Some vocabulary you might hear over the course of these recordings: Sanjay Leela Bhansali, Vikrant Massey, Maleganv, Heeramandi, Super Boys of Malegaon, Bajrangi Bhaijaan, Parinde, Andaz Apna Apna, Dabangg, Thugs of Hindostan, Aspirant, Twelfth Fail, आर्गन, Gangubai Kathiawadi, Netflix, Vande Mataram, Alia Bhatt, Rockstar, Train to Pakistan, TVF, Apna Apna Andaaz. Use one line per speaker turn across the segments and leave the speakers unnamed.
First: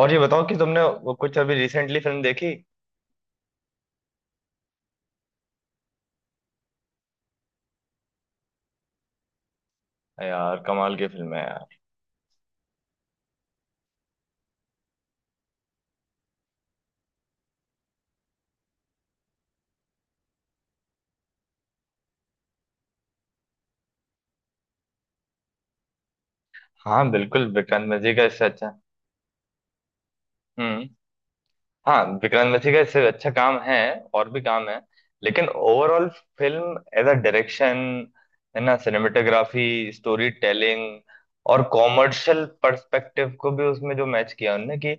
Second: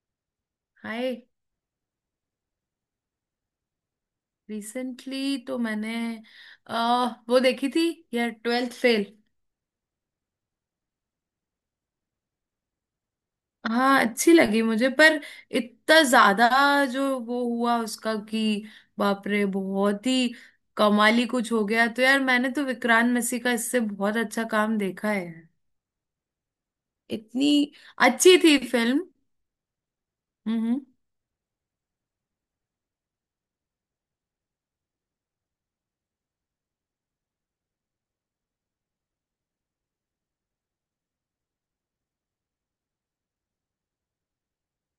और ये बताओ कि तुमने वो
हाय।
कुछ अभी रिसेंटली फिल्म देखी।
रिसेंटली तो मैंने वो देखी थी यार, ट्वेल्थ फेल।
यार कमाल की फिल्म है यार।
हाँ अच्छी लगी मुझे, पर इतना ज्यादा जो वो हुआ उसका कि बाप रे, बहुत ही कमाली कुछ हो गया। तो यार मैंने तो विक्रांत मैसी का इससे बहुत अच्छा काम देखा है।
हाँ बिल्कुल
इतनी
विक्रांत मैसी का
अच्छी
इससे
थी
अच्छा।
फिल्म। हम्म।
हम्म। हाँ विक्रांत मैसी का इससे अच्छा काम है। और भी काम है। लेकिन overall film as a direction, है ना, सिनेमेटोग्राफी, स्टोरी टेलिंग और कॉमर्शियल पर्सपेक्टिव को भी उसमें जो मैच किया उन्होंने,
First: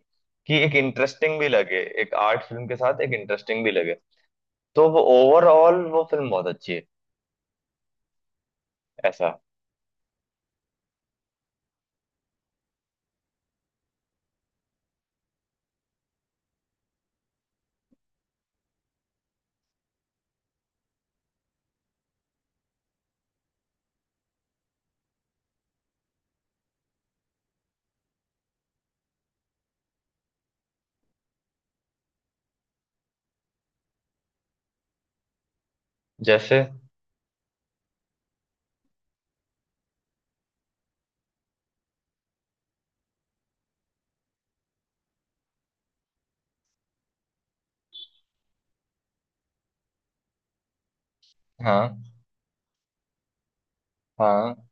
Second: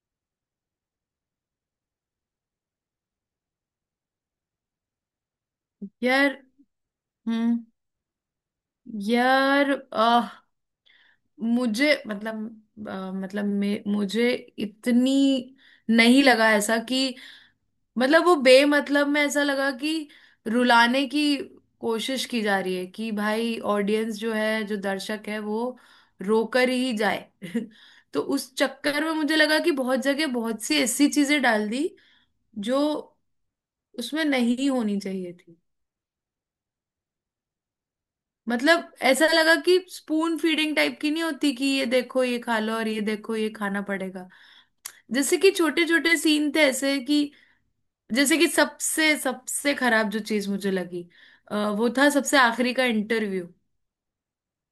कि एक इंटरेस्टिंग भी लगे, एक आर्ट फिल्म के साथ एक इंटरेस्टिंग भी लगे। तो वो ओवरऑल वो फिल्म
यार।
बहुत अच्छी है।
हम्म।
ऐसा।
यार मुझे मतलब मतलब मुझे इतनी नहीं लगा ऐसा कि, मतलब वो बेमतलब में ऐसा लगा कि रुलाने की कोशिश की जा रही है कि भाई ऑडियंस जो है, जो दर्शक है वो रोकर ही जाए तो उस चक्कर में मुझे लगा कि बहुत जगह बहुत सी ऐसी चीजें डाल दी जो उसमें नहीं होनी चाहिए थी।
जैसे।
मतलब ऐसा लगा कि स्पून फीडिंग टाइप की, नहीं होती कि ये देखो ये खा लो और ये देखो ये खाना पड़ेगा। जैसे कि छोटे छोटे सीन थे ऐसे कि, जैसे कि सबसे सबसे खराब जो चीज मुझे लगी, वो
हाँ।
था सबसे आखिरी का इंटरव्यू।
हाँ।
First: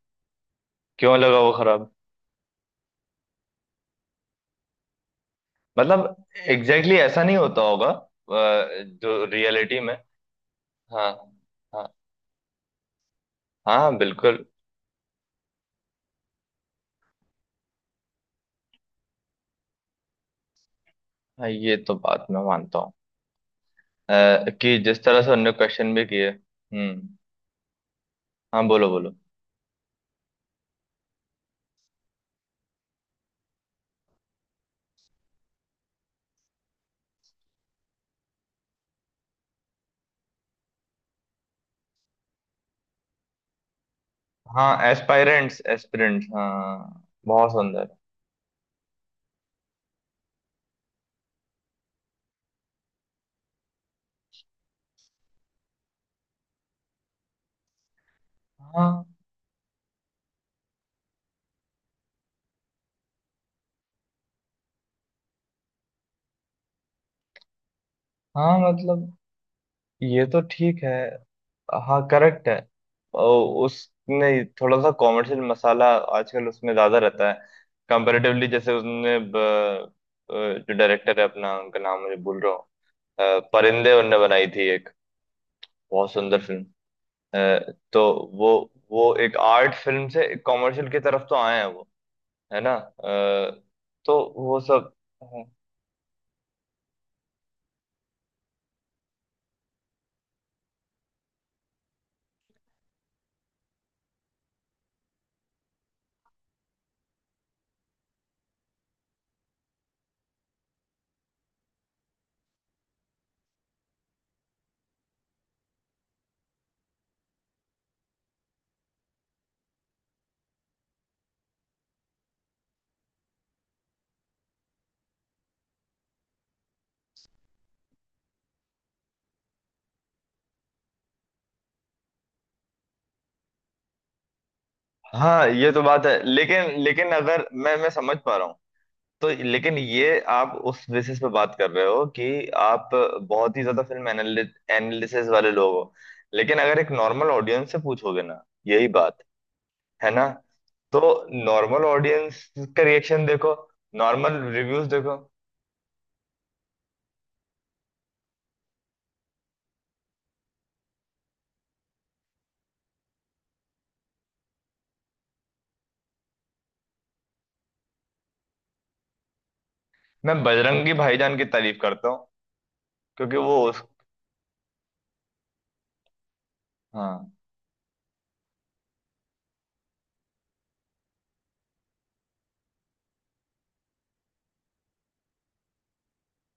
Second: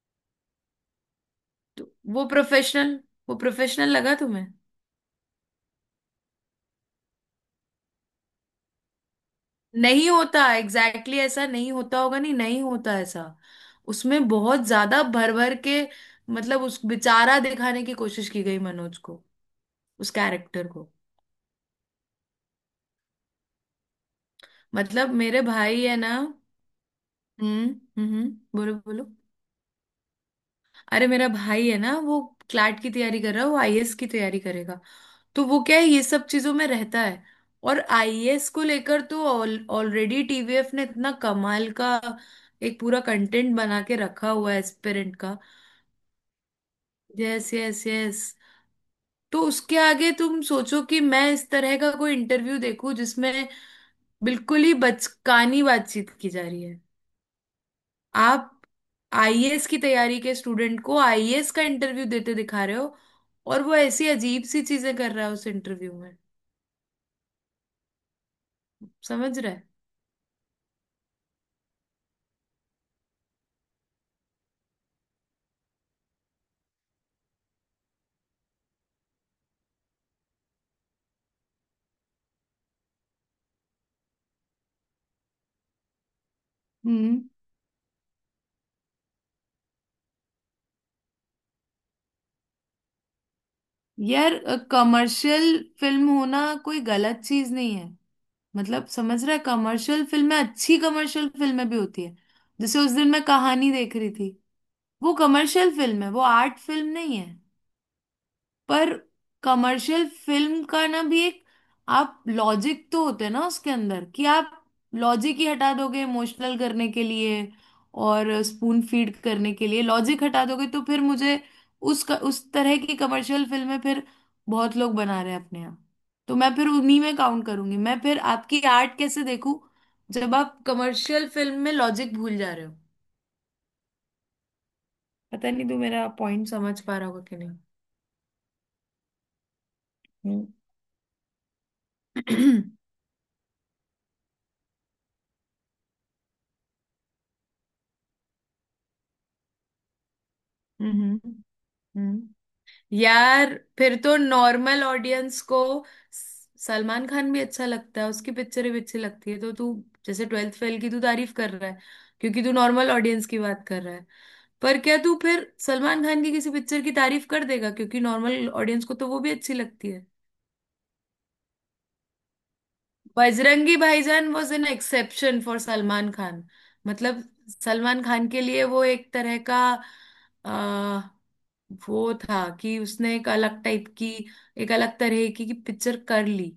क्यों लगा वो
तो
खराब?
वो प्रोफेशनल वो प्रोफेशनल लगा तुम्हें?
मतलब एग्जैक्टली exactly ऐसा नहीं होता होगा जो रियलिटी में।
नहीं होता, एग्जैक्टली
हाँ।
exactly ऐसा नहीं
हाँ।
होता होगा, नहीं नहीं होता ऐसा।
हाँ
उसमें
बिल्कुल।
बहुत ज्यादा भर भर के, मतलब उस बेचारा दिखाने की कोशिश की गई मनोज को, उस कैरेक्टर को।
हाँ ये तो बात मैं मानता हूँ कि जिस
मतलब
तरह से
मेरे
उनने
भाई
क्वेश्चन
है
भी
ना।
किए। हम्म।
हम्म। हम्म।
हाँ
बोलो
बोलो
बोलो।
बोलो।
अरे मेरा भाई है ना, वो क्लैट की तैयारी कर रहा है, वो आईएएस की तैयारी करेगा। तो वो क्या है, ये सब चीजों में रहता है। और आईएएस को लेकर तो ऑलरेडी टीवीएफ ने इतना कमाल का एक पूरा कंटेंट बना के रखा हुआ है,
हाँ
एस्पिरेंट का।
एस्पायरेंट्स एस्पिरेंट्स हाँ
यस
बहुत
यस
सुंदर।
यस। तो उसके आगे तुम सोचो कि मैं इस तरह का कोई इंटरव्यू देखूं जिसमें बिल्कुल ही बचकानी बातचीत की जा रही है। आप
हाँ।
आईएएस की तैयारी के स्टूडेंट को आईएएस का इंटरव्यू देते दिखा रहे हो, और वो ऐसी अजीब सी चीजें कर रहा है उस इंटरव्यू में।
हाँ मतलब
समझ
ये तो ठीक है। हाँ करेक्ट है। और उसने थोड़ा सा कॉमर्शियल मसाला आजकल उसमें ज्यादा रहता है। कंपैरेटिवली जैसे उसने जो डायरेक्टर है अपना उनका नाम मुझे भूल रहा हूँ। परिंदे उनने बनाई थी एक बहुत सुंदर फिल्म।
रहे?
अ, तो वो वो एक आर्ट फिल्म से कॉमर्शियल की तरफ तो आए हैं वो। है ना तो
यार
वो सब।
कमर्शियल फिल्म होना कोई गलत चीज नहीं है। मतलब समझ रहा है, कमर्शियल फिल्में, अच्छी कमर्शियल फिल्में भी होती है। जैसे उस दिन मैं कहानी देख रही थी, वो कमर्शियल फिल्म है, वो आर्ट फिल्म नहीं है। पर कमर्शियल फिल्म का ना भी एक आप लॉजिक तो होते हैं ना उसके अंदर, कि आप लॉजिक ही हटा दोगे इमोशनल करने के लिए और स्पून फीड करने के लिए लॉजिक हटा दोगे, तो फिर मुझे उस तरह की कमर्शियल फिल्में फिर बहुत लोग बना रहे हैं अपने यहाँ। तो मैं फिर उन्हीं में काउंट करूंगी, मैं फिर आपकी आर्ट कैसे देखूं जब आप कमर्शियल फिल्म में लॉजिक भूल जा रहे हो।
हाँ
पता नहीं
ये
तू
तो बात
मेरा
है
पॉइंट
लेकिन
समझ पा रहा
लेकिन
होगा कि
अगर
नहीं।
मैं समझ पा रहा हूँ। तो लेकिन ये
हम्म।
आप उस बेसिस पे बात कर रहे हो कि आप बहुत ही ज्यादा फिल्म एनालिसिस वाले लोग हो। लेकिन अगर एक नॉर्मल ऑडियंस से पूछोगे ना यही बात, है ना, तो
हम्म।
Normal audience
hmm.
का रिएक्शन देखो।
यार फिर तो
नॉर्मल
नॉर्मल
रिव्यूज देखो।
ऑडियंस को सलमान खान भी अच्छा लगता है, उसकी पिक्चरें भी अच्छी लगती है, तो तू जैसे ट्वेल्थ फेल की तू तारीफ कर रहा है क्योंकि तू नॉर्मल ऑडियंस की बात कर रहा है। पर क्या तू फिर सलमान खान की किसी पिक्चर की तारीफ कर देगा क्योंकि नॉर्मल ऑडियंस को तो वो भी अच्छी लगती है?
मैं बजरंगी भाईजान की तारीफ करता हूँ, क्योंकि हाँ वो
बजरंगी
उस।
Bhaijaan was an exception for Salman Khan. मतलब
हाँ।
सलमान खान के लिए वो एक तरह का, वो था कि उसने एक अलग टाइप की, एक अलग तरह की पिक्चर कर ली।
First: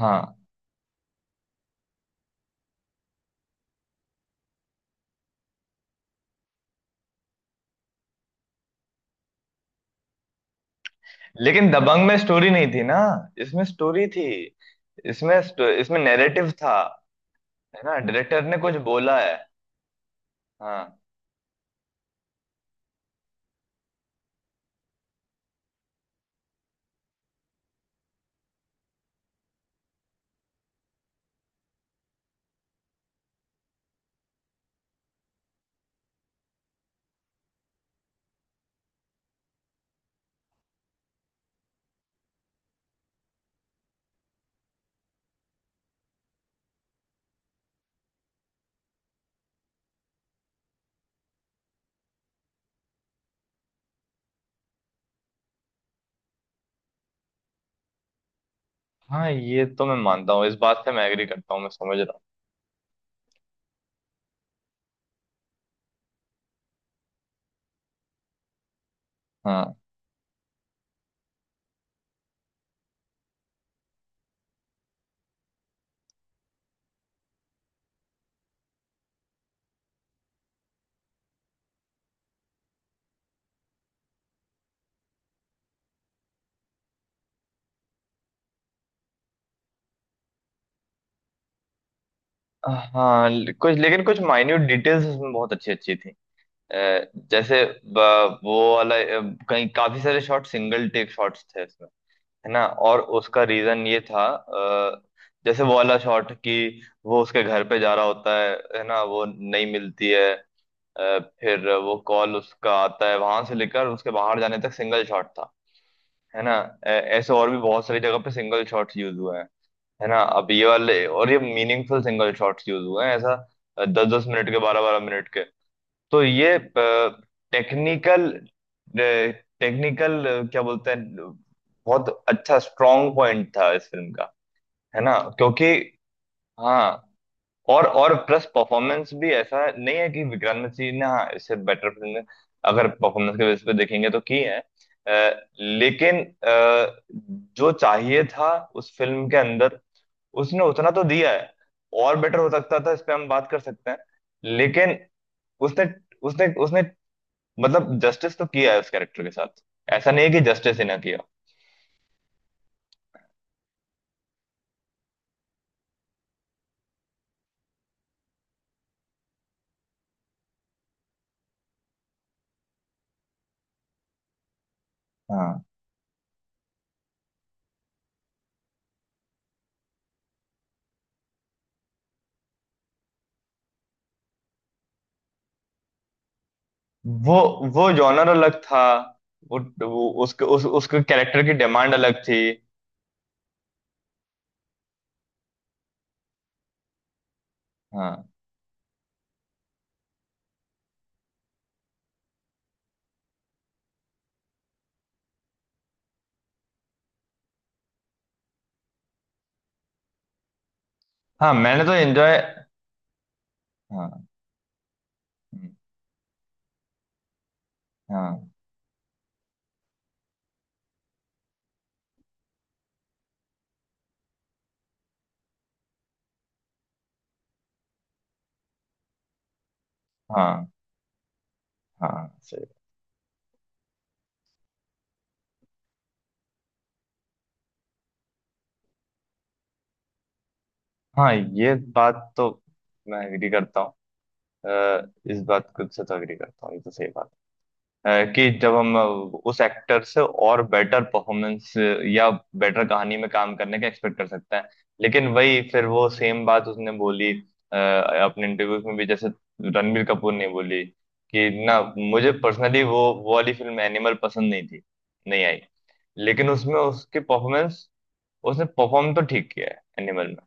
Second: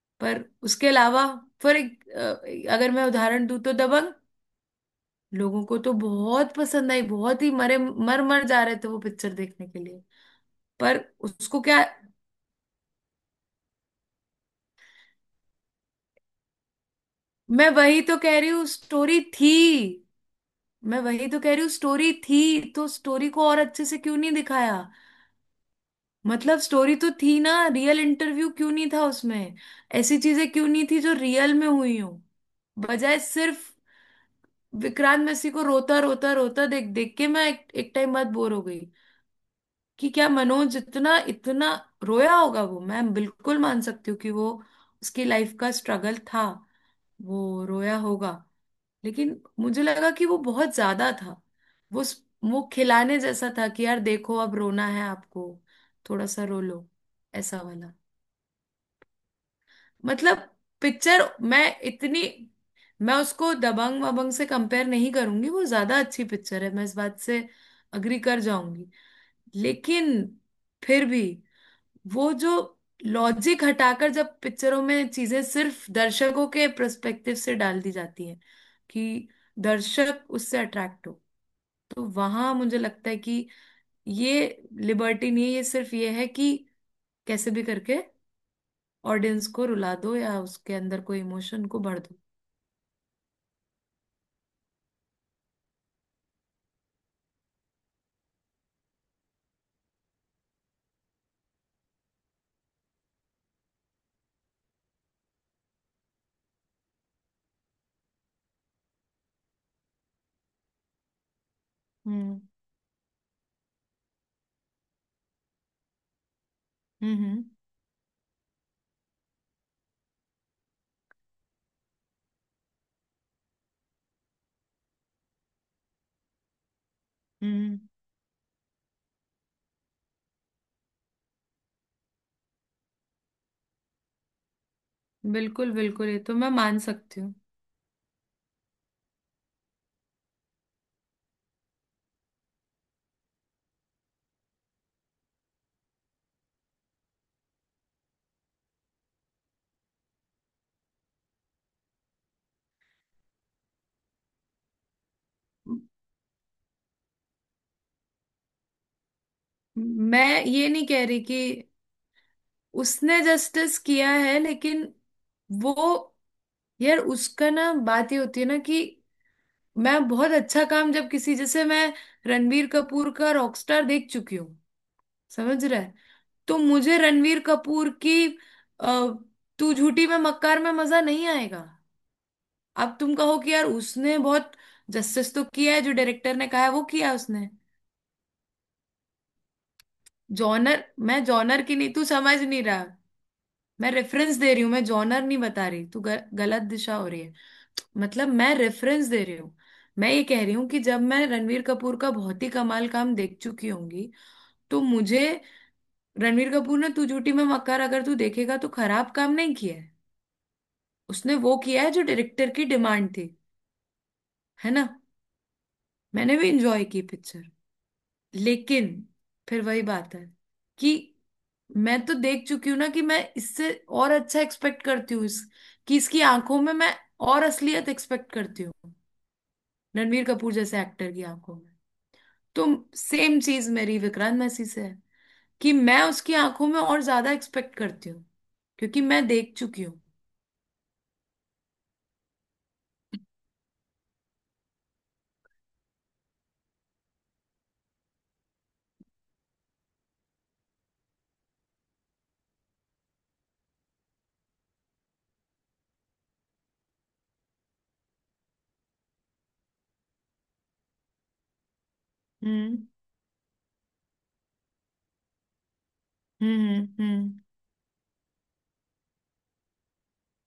हाँ
पर उसके अलावा, फॉर एक अगर मैं उदाहरण दूं तो दबंग, लोगों को तो बहुत पसंद आई, बहुत ही मरे मर मर जा रहे थे वो पिक्चर देखने के लिए। पर उसको
लेकिन
क्या,
दबंग में स्टोरी नहीं थी ना। इसमें स्टोरी थी। इसमें इसमें नैरेटिव था।
मैं
है ना
वही तो कह
डायरेक्टर
रही
ने
हूँ
कुछ बोला
स्टोरी
है।
थी।
हाँ।
मैं वही तो कह रही हूँ स्टोरी थी, तो स्टोरी को और अच्छे से क्यों नहीं दिखाया? मतलब स्टोरी तो थी ना, रियल इंटरव्यू क्यों नहीं था उसमें, ऐसी चीजें क्यों नहीं थी जो रियल में हुई हूं? बजाय सिर्फ विक्रांत मैसी को रोता रोता रोता देख देख के मैं एक टाइम बाद बोर हो गई। कि क्या मनोज इतना इतना रोया होगा, वो मैं बिल्कुल मान सकती हूँ कि वो, उसकी लाइफ का स्ट्रगल था, वो रोया होगा। लेकिन मुझे लगा कि वो बहुत ज्यादा था, वो वो खिलाने जैसा था कि यार देखो अब रोना है आपको, थोड़ा सा रो लो, ऐसा वाला।
हाँ ये तो मैं मानता हूँ,
मतलब
इस बात से मैं एग्री
पिक्चर,
करता हूँ,
मैं
मैं समझ रहा
इतनी, मैं उसको दबंग वबंग से कंपेयर नहीं करूंगी, वो ज्यादा अच्छी पिक्चर है, मैं इस बात से अग्री कर जाऊंगी।
हूँ।
लेकिन फिर भी वो जो लॉजिक हटाकर जब पिक्चरों में चीजें सिर्फ दर्शकों के पर्सपेक्टिव से डाल दी जाती हैं कि दर्शक उससे अट्रैक्ट हो, तो वहां मुझे लगता है कि ये लिबर्टी नहीं है, ये सिर्फ ये है कि कैसे भी करके ऑडियंस को रुला दो या उसके अंदर कोई इमोशन को भर दो।
हाँ। हाँ कुछ लेकिन कुछ माइन्यूट डिटेल्स इसमें बहुत अच्छी अच्छी थी। जैसे वो वाला कहीं काफी सारे शॉट सिंगल टेक शॉट्स थे इसमें। है ना और उसका रीजन ये था, जैसे वो वाला शॉट कि वो उसके घर पे जा रहा होता है ना वो नहीं मिलती है, फिर वो कॉल
हम्म।
उसका आता है, वहां से लेकर उसके बाहर जाने तक सिंगल शॉट था। है ना ऐसे
हम्म।
और भी बहुत सारी जगह पे सिंगल शॉट्स यूज हुए हैं। है ना अब ये वाले और ये मीनिंगफुल सिंगल शॉट्स यूज हुए हैं ऐसा, दस दस मिनट के, बारह बारह मिनट के। तो ये
हम्म।
टेक्निकल, टेक्निकल क्या बोलते हैं, बहुत अच्छा स्ट्रॉन्ग पॉइंट था इस फिल्म का। है ना क्योंकि।
बिल्कुल बिल्कुल, ये तो मैं मान
हाँ
सकती हूँ।
और प्लस परफॉर्मेंस भी ऐसा नहीं है कि विक्रांत मैसी ने, हाँ, इससे बेटर फिल्म अगर परफॉर्मेंस के बेस पे देखेंगे तो की है, लेकिन जो चाहिए था उस फिल्म के अंदर उसने उतना तो दिया है। और बेटर हो सकता था, इस पे हम बात कर सकते हैं, लेकिन उसने उसने उसने मतलब जस्टिस तो किया है उस कैरेक्टर के साथ। ऐसा नहीं है कि
मैं ये
जस्टिस ही
नहीं
ना
कह
किया।
रही कि उसने जस्टिस किया है, लेकिन वो, यार उसका ना, बात ये होती है ना कि मैं बहुत अच्छा काम, जब किसी, जैसे मैं रणबीर कपूर का रॉकस्टार देख चुकी हूँ।
हाँ
समझ रहा है? तो मुझे रणबीर कपूर की, अ, तू झूठी में मक्कार में मजा नहीं आएगा। अब तुम कहो कि यार उसने बहुत जस्टिस तो किया है, जो डायरेक्टर ने कहा है वो किया है
वो
उसने।
वो जॉनर अलग था, वो, वो उसके
जॉनर,
उसके
मैं
कैरेक्टर की
जॉनर की नहीं,
डिमांड
तू
अलग थी।
समझ नहीं रहा। मैं रेफरेंस दे रही हूँ, मैं जॉनर नहीं बता रही, तू गलत दिशा हो रही है। मतलब
हाँ।
मैं रेफरेंस दे रही हूँ। मैं ये कह रही हूँ कि जब मैं रणवीर कपूर का बहुत ही कमाल काम देख चुकी होंगी, तो मुझे, रणवीर कपूर ने तू झूठी मैं मक्कार अगर तू देखेगा तो खराब काम नहीं किया है, उसने
हाँ
वो किया
मैंने
है
तो
जो
एंजॉय।
डायरेक्टर की डिमांड थी।
हाँ।
है ना, मैंने भी इंजॉय की पिक्चर।
हाँ।
लेकिन फिर वही बात है कि मैं तो देख चुकी हूँ ना कि मैं इससे और अच्छा एक्सपेक्ट करती हूँ, इस, कि इसकी आंखों में मैं और असलियत एक्सपेक्ट करती हूँ, रणबीर कपूर
हाँ।
जैसे एक्टर की आंखों में।
हाँ
तो
सही।
सेम चीज मेरी विक्रांत मैसी से है, कि मैं उसकी आंखों में और ज्यादा एक्सपेक्ट करती हूँ क्योंकि मैं देख चुकी हूँ।
हाँ ये बात तो मैं एग्री करता हूँ, इस बात को से तो एग्री करता हूँ, ये तो सही बात है। अ, कि जब हम उस एक्टर से और बेटर परफॉर्मेंस या बेटर कहानी में काम करने का एक्सपेक्ट कर सकते हैं, लेकिन वही फिर वो सेम बात उसने बोली अपने इंटरव्यूज में भी, जैसे रणबीर कपूर ने बोली कि ना मुझे पर्सनली
हम्म।
वो वाली फिल्म एनिमल पसंद नहीं थी, नहीं आई, लेकिन उसमें
हम्म।
उसकी
हम्म।
परफॉर्मेंस, उसने परफॉर्म तो ठीक किया है एनिमल में,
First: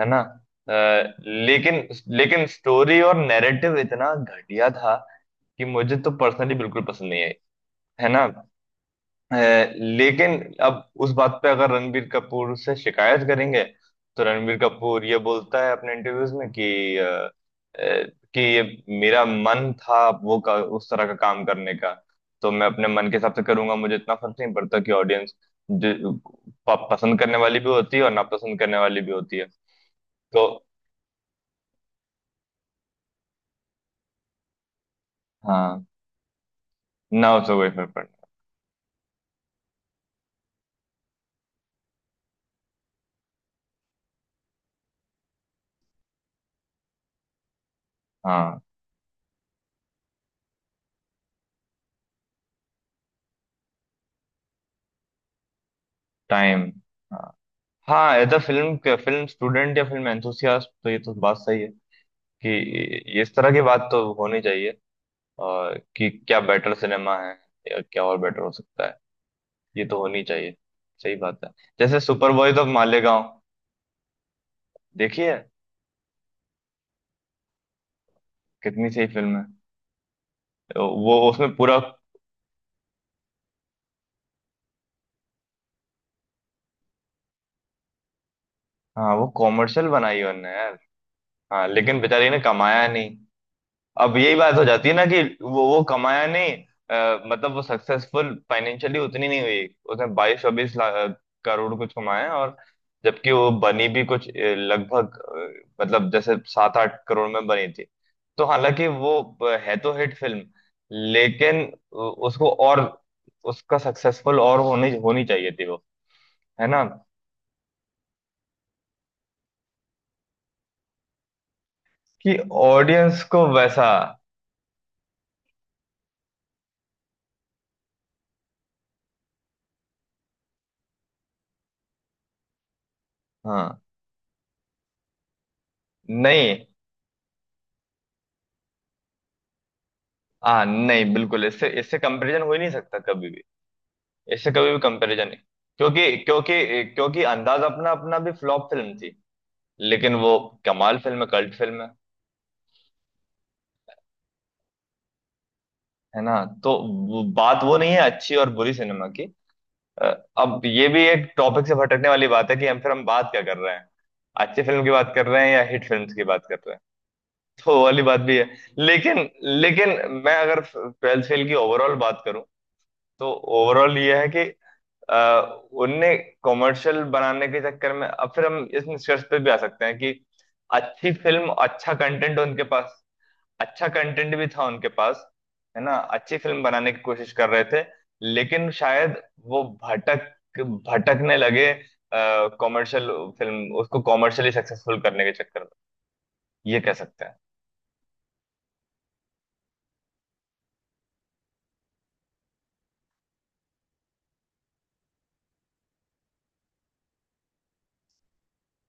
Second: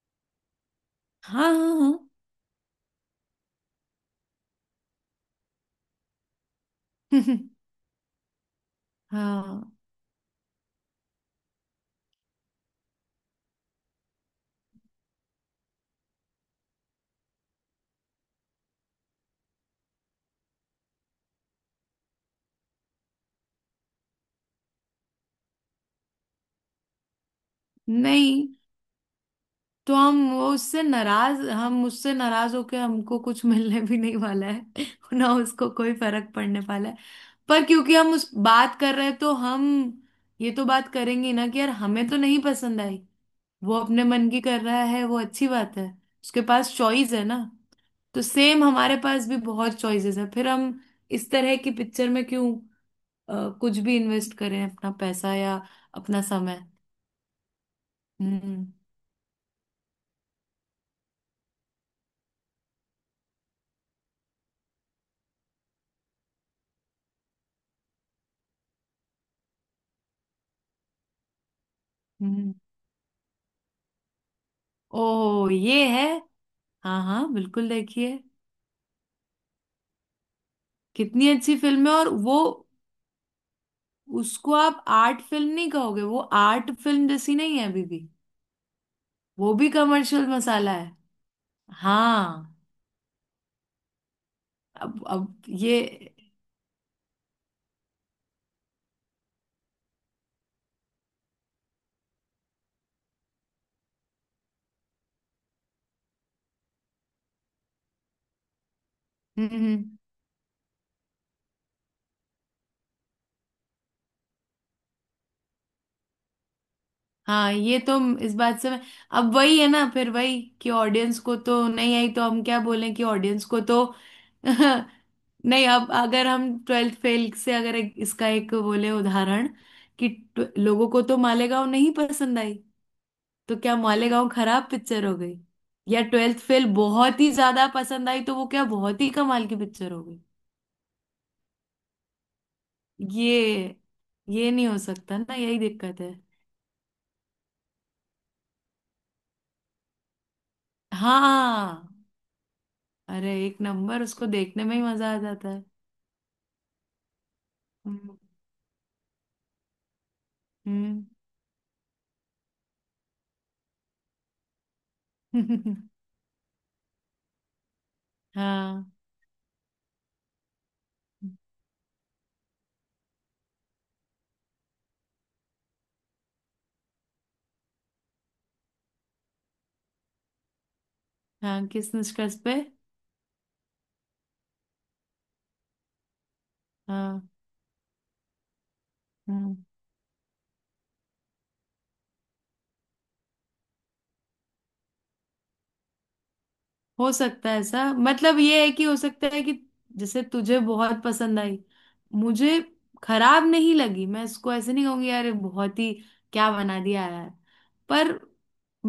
है ना,
हाँ
लेकिन
हाँ।
लेकिन स्टोरी और नैरेटिव इतना घटिया था कि मुझे तो पर्सनली बिल्कुल पसंद नहीं आई।
हाँ
है ना
हाँ।
लेकिन अब उस बात पे अगर रणबीर कपूर से शिकायत करेंगे तो रणबीर कपूर ये बोलता है अपने इंटरव्यूज में कि कि ये मेरा मन था उस तरह का काम करने का, तो मैं अपने मन के हिसाब से करूंगा, मुझे इतना फर्क नहीं पड़ता कि ऑडियंस जो पसंद करने वाली भी होती है और
नहीं।
नापसंद करने वाली भी होती है।
तो हम
तो
वो उससे नाराज, हम उससे नाराज होके हमको कुछ मिलने भी नहीं वाला है। ना उसको
हाँ।
कोई फर्क पड़ने वाला है।
ना उसे
पर
कोई फर्क
क्योंकि हम
पड़ता।
उस बात कर रहे हैं तो हम ये तो बात करेंगे ना कि यार हमें तो नहीं पसंद आई। वो अपने मन की कर रहा है, वो अच्छी बात है, उसके पास चॉइस है ना। तो
हाँ
सेम हमारे पास भी बहुत चॉइसेस है, फिर हम इस तरह की पिक्चर में क्यों कुछ भी इन्वेस्ट करें अपना पैसा या अपना समय?
टाइम। हाँ। हाँ as a
hmm.
Film, film student या फिल्म एंथुसियास्ट तो ये तो बात सही है कि इस तरह की बात तो होनी चाहिए। और कि क्या बेटर सिनेमा है या क्या और बेटर हो सकता है, ये तो होनी चाहिए। सही बात है। जैसे super
hmm.
Boys of Malegaon, देखिए
ओ ये है। हाँ हाँ, बिल्कुल देखिए।
कितनी सही फिल्म है, वो
कितनी
उसमें
अच्छी
पूरा।
फिल्म है, और वो, उसको आप आर्ट फिल्म नहीं कहोगे, वो आर्ट फिल्म जैसी नहीं है अभी भी।
हाँ वो
वो भी
कॉमर्शियल बनाई है
कमर्शियल
उनने
मसाला
यार।
है।
हाँ लेकिन बेचारे ने
हाँ।
कमाया नहीं। अब यही बात हो जाती है
अब
ना कि
अब ये।
वो कमाया नहीं। मतलब वो सक्सेसफुल फाइनेंशियली उतनी नहीं हुई। उसने बाईस चौबीस करोड़ कुछ कमाया, और जबकि वो बनी भी कुछ लगभग मतलब जैसे सात आठ करोड़ में बनी थी। तो हालांकि वो
हम्म।
है तो
हम्म।
हिट फिल्म, लेकिन उसको और उसका सक्सेसफुल और होनी होनी चाहिए थी वो, है ना।
हाँ ये तो, इस बात से मैं, अब वही है ना, फिर वही कि ऑडियंस को तो नहीं आई तो
कि
हम क्या बोलें कि
ऑडियंस
ऑडियंस
को
को तो
वैसा।
नहीं, अब अगर हम ट्वेल्थ फेल से अगर इसका एक बोले उदाहरण कि, लोगों को तो मालेगांव नहीं पसंद आई तो क्या
हाँ
मालेगांव खराब पिक्चर हो गई? या ट्वेल्थ
नहीं।
फेल बहुत ही ज्यादा पसंद आई तो वो क्या बहुत ही कमाल की पिक्चर हो गई?
हाँ नहीं बिल्कुल, इससे इससे कंपैरिजन हो ही नहीं सकता कभी भी।
ये
इससे
ये नहीं
कभी
हो
भी
सकता
कंपैरिजन
ना,
नहीं।
यही दिक्कत है।
क्योंकि क्योंकि क्योंकि अंदाज अपना अपना भी फ्लॉप फिल्म थी, लेकिन वो कमाल फिल्म है, कल्ट फिल्म है
हाँ, अरे एक नंबर, उसको देखने में ही मजा आ जाता है।
है ना। तो बात वो नहीं है
हम्म।
अच्छी और बुरी सिनेमा की। अ, अब ये भी एक टॉपिक से भटकने वाली बात है कि हम फिर हम बात क्या कर रहे हैं, अच्छी फिल्म की बात कर रहे हैं या
हम्म।
हिट फिल्म की बात कर रहे हैं। तो वो वाली बात भी है।
हाँ।
लेकिन लेकिन मैं अगर ट्वेल्थ फेल की ओवरऑल बात करूं, तो ओवरऑल ये है कि अ, उनने कॉमर्शियल बनाने के चक्कर में, अब फिर हम इस निष्कर्ष पे भी आ सकते हैं कि अच्छी फिल्म,
हाँ
अच्छा
किस निष्कर्ष
कंटेंट
पे?
उनके पास, अच्छा कंटेंट भी था उनके पास, है ना, अच्छी फिल्म बनाने की
हाँ।
कोशिश कर रहे थे, लेकिन शायद
हम्म।
वो भटक भटकने लगे कॉमर्शियल फिल्म उसको कॉमर्शियली सक्सेसफुल करने के चक्कर में, ये कह
हो
सकते हैं।
सकता है ऐसा, मतलब ये है कि हो सकता है कि जैसे तुझे बहुत पसंद आई, मुझे खराब नहीं लगी, मैं इसको ऐसे नहीं कहूंगी यार ये बहुत ही क्या बना दिया यार। पर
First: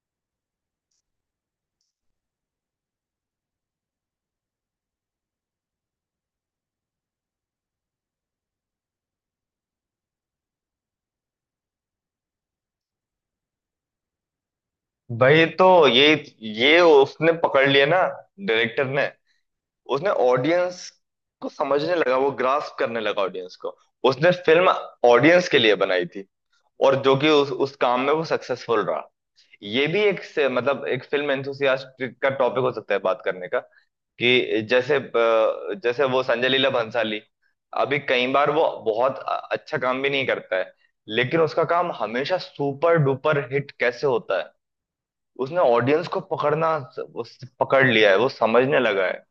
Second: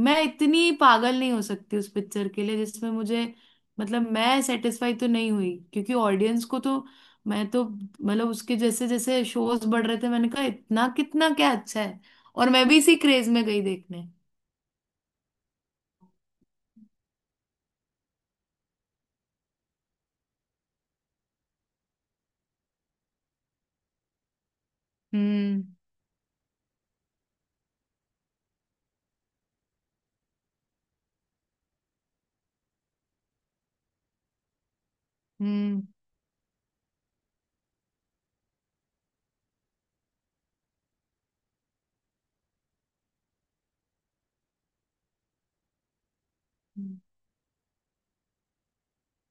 मैं इतनी पागल नहीं हो सकती उस पिक्चर के लिए, जिसमें मुझे, मतलब मैं सेटिस्फाई तो नहीं हुई क्योंकि ऑडियंस को तो, मैं तो मतलब उसके जैसे जैसे शोज बढ़ रहे थे मैंने कहा इतना कितना क्या अच्छा है, और मैं भी इसी क्रेज में गई देखने।
भाई तो ये उसने पकड़ लिया ना, डायरेक्टर ने, उसने ऑडियंस को समझने लगा, वो ग्रास्प करने लगा ऑडियंस को, उसने फिल्म ऑडियंस के
हम्म।
लिए बनाई थी। और जो कि उस काम में वो सक्सेसफुल रहा। ये भी एक से मतलब एक फिल्म एंथुसियास्ट का टॉपिक हो सकता है बात करने का कि जैसे जैसे वो संजय लीला भंसाली, अभी कई बार वो बहुत अच्छा काम भी नहीं करता है, लेकिन उसका काम हमेशा सुपर डुपर हिट कैसे होता है। उसने ऑडियंस को पकड़ना
हम्म।
उस पकड़ लिया है, वो समझने लगा है,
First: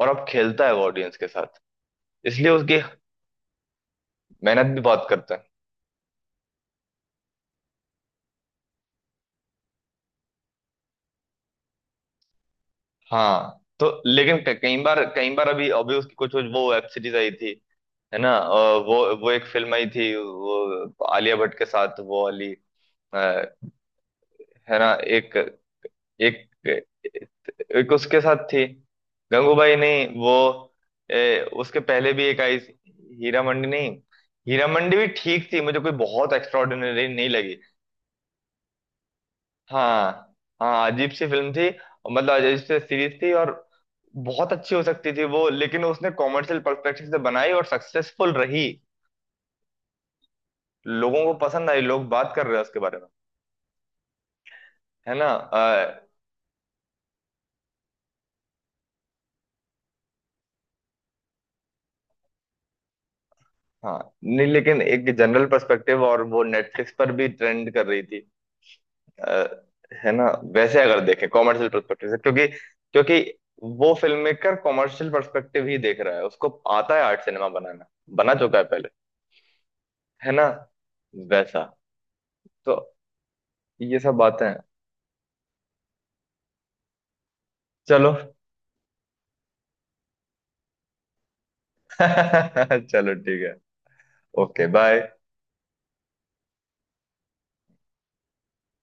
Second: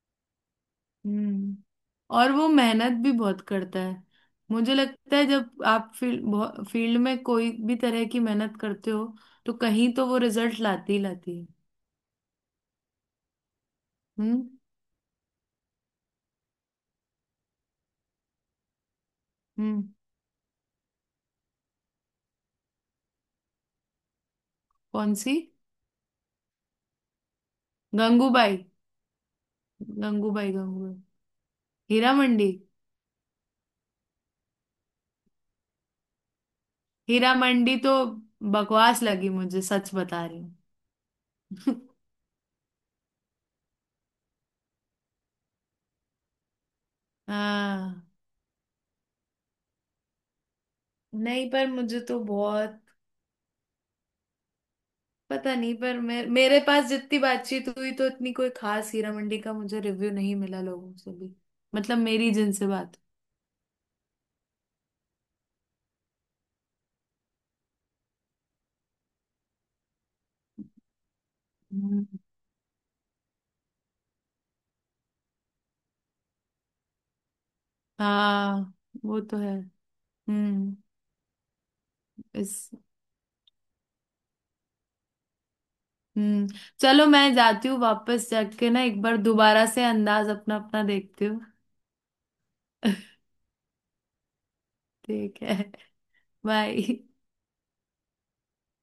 और अब खेलता है वो ऑडियंस के
हम्म।
साथ।
और वो
इसलिए उसकी
मेहनत भी बहुत करता है।
मेहनत
मुझे
भी बहुत
लगता है
करता है।
जब आप फील्ड फील्ड में कोई भी तरह की मेहनत करते हो, तो कहीं तो वो रिजल्ट लाती ही लाती है।
हाँ तो लेकिन
हम्म।
कई बार अभी अभी उसकी कुछ कुछ वो वेब सीरीज आई थी, है ना, वो एक फिल्म आई
हम्म।
थी वो आलिया भट्ट के साथ वो वाली। अ, है ना
कौन
एक,
सी?
एक एक उसके साथ
गंगूबाई।
थी। गंगूबाई नहीं वो,
गंगूबाई गंगूबाई।
ए, उसके पहले
हीरा
भी एक
मंडी।
आई थी। हीरा मंडी नहीं, हीरा मंडी भी ठीक थी, मुझे कोई बहुत एक्स्ट्राऑर्डिनरी नहीं
हीरा
लगी।
मंडी तो बकवास लगी मुझे, सच
हाँ।
बता रही हूँ।
हाँ अजीब सी फिल्म थी, मतलब अजीब सी सीरीज थी, और बहुत अच्छी हो सकती थी वो, लेकिन उसने कॉमर्शियल पर्सपेक्टिव से बनाई और
हाँ।
सक्सेसफुल रही। लोगों को
नहीं पर
पसंद आई,
मुझे
लोग
तो
बात कर रहे हैं उसके
बहुत,
बारे में, है ना
पता नहीं, पर मेरे मेरे पास जितनी बातचीत हुई तो इतनी कोई खास हीरा मंडी का मुझे रिव्यू नहीं मिला लोगों से भी। मतलब मेरी जिनसे बात।
हाँ नहीं लेकिन एक जनरल पर्सपेक्टिव, और वो नेटफ्लिक्स पर भी ट्रेंड कर रही थी अ, है ना। वैसे अगर देखें कॉमर्शियल पर्सपेक्टिव से,
हम्म।
क्योंकि क्योंकि वो फिल्म मेकर कॉमर्शियल पर्सपेक्टिव ही देख रहा है, उसको आता है आर्ट सिनेमा बनाना, बना चुका है
हाँ
पहले,
वो तो है।
है ना
हम्म।
वैसा।
इस।
तो ये सब बातें हैं।
हम्म। चलो मैं जाती हूँ,
चलो
वापस जाके ना एक बार दोबारा से अंदाज अपना अपना देखती हूँ।
चलो ठीक है। Okay bye.
ठीक है। बाय।